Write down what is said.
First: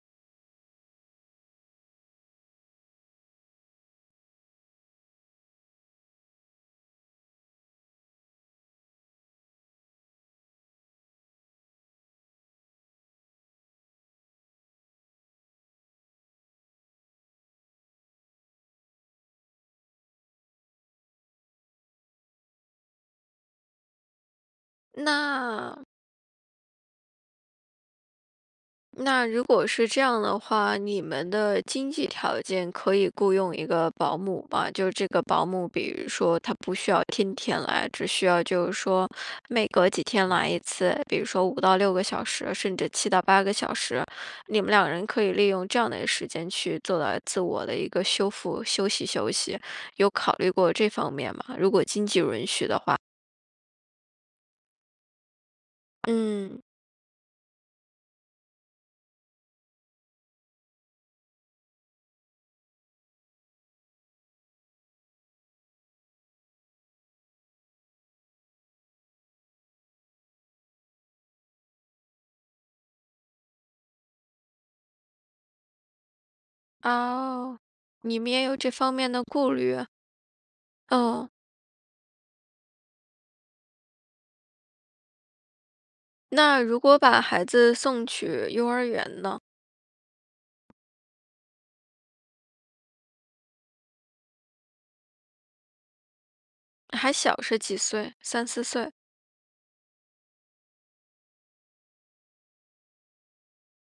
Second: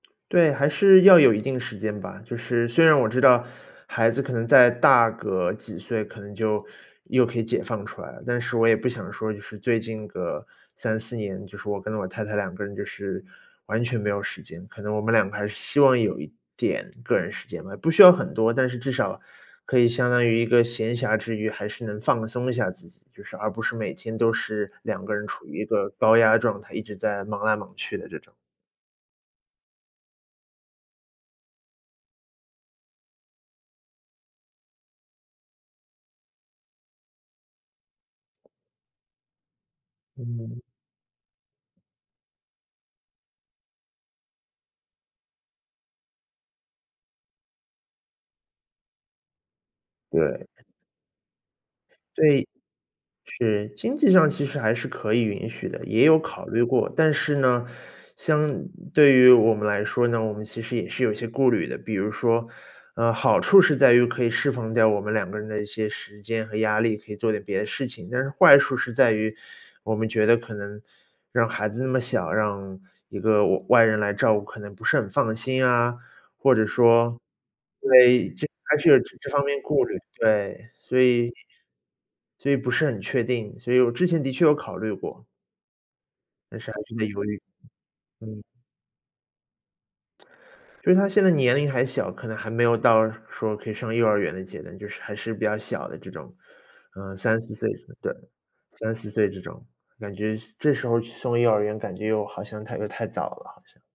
对，还是要有一定时间吧。就是虽然我知道孩子可能再大个几岁可能就又可以解放出来了，但是我也不想说，就是最近个3-4年，就说我跟我太太2个人就是完全没有时间。可能我们2个还是希望有一点个人时间吧，不需要很多，但是至少可以相当于一个闲暇之余还是能放松一下自己，就是而不是每天都是2个人处于一那个高压状态，一直在忙来忙去的这种。那如果是这样的话，你们的经济条件可以雇佣一个保姆吗？就这个保姆比如说她不需要天天来，只需要就是说每隔几天来一嗯。次，比如说5到6个小时，甚至7到8个小时，你们2人可以利用这样的时间去做到自我的一个修复，休息休息，有考对。虑过这方面吗？如果经济 run 对。许的话。是，经济上其实还是可以允许的，也有考嗯。虑过。但是呢，相对于我们来说呢，我们其实也是有一些顾虑的。比如说，呃，好处是在于可以释放掉我们2个人的一些时间和压力，可以做点别的事情。但是坏处是在于我们觉得可能让孩子那么小，让一个外-外人来照顾可能不是很放心呀，或者说哦，因你为们也这有这还是方有面这的这方顾面虑。顾虑。对，所哦。以，所以不是很确定，所以我之前的确有考虑过。但那是还如是果在把犹豫，孩子送嗯。去幼儿园呢？就是他现在年龄还小，可能还没有到说可以上幼儿园的阶段，就是还是比较小的这种，还呃，三小四是岁几对，岁？3-4岁？3-4岁这种，感觉这时候去送幼儿园感觉又好像太又太早了好像。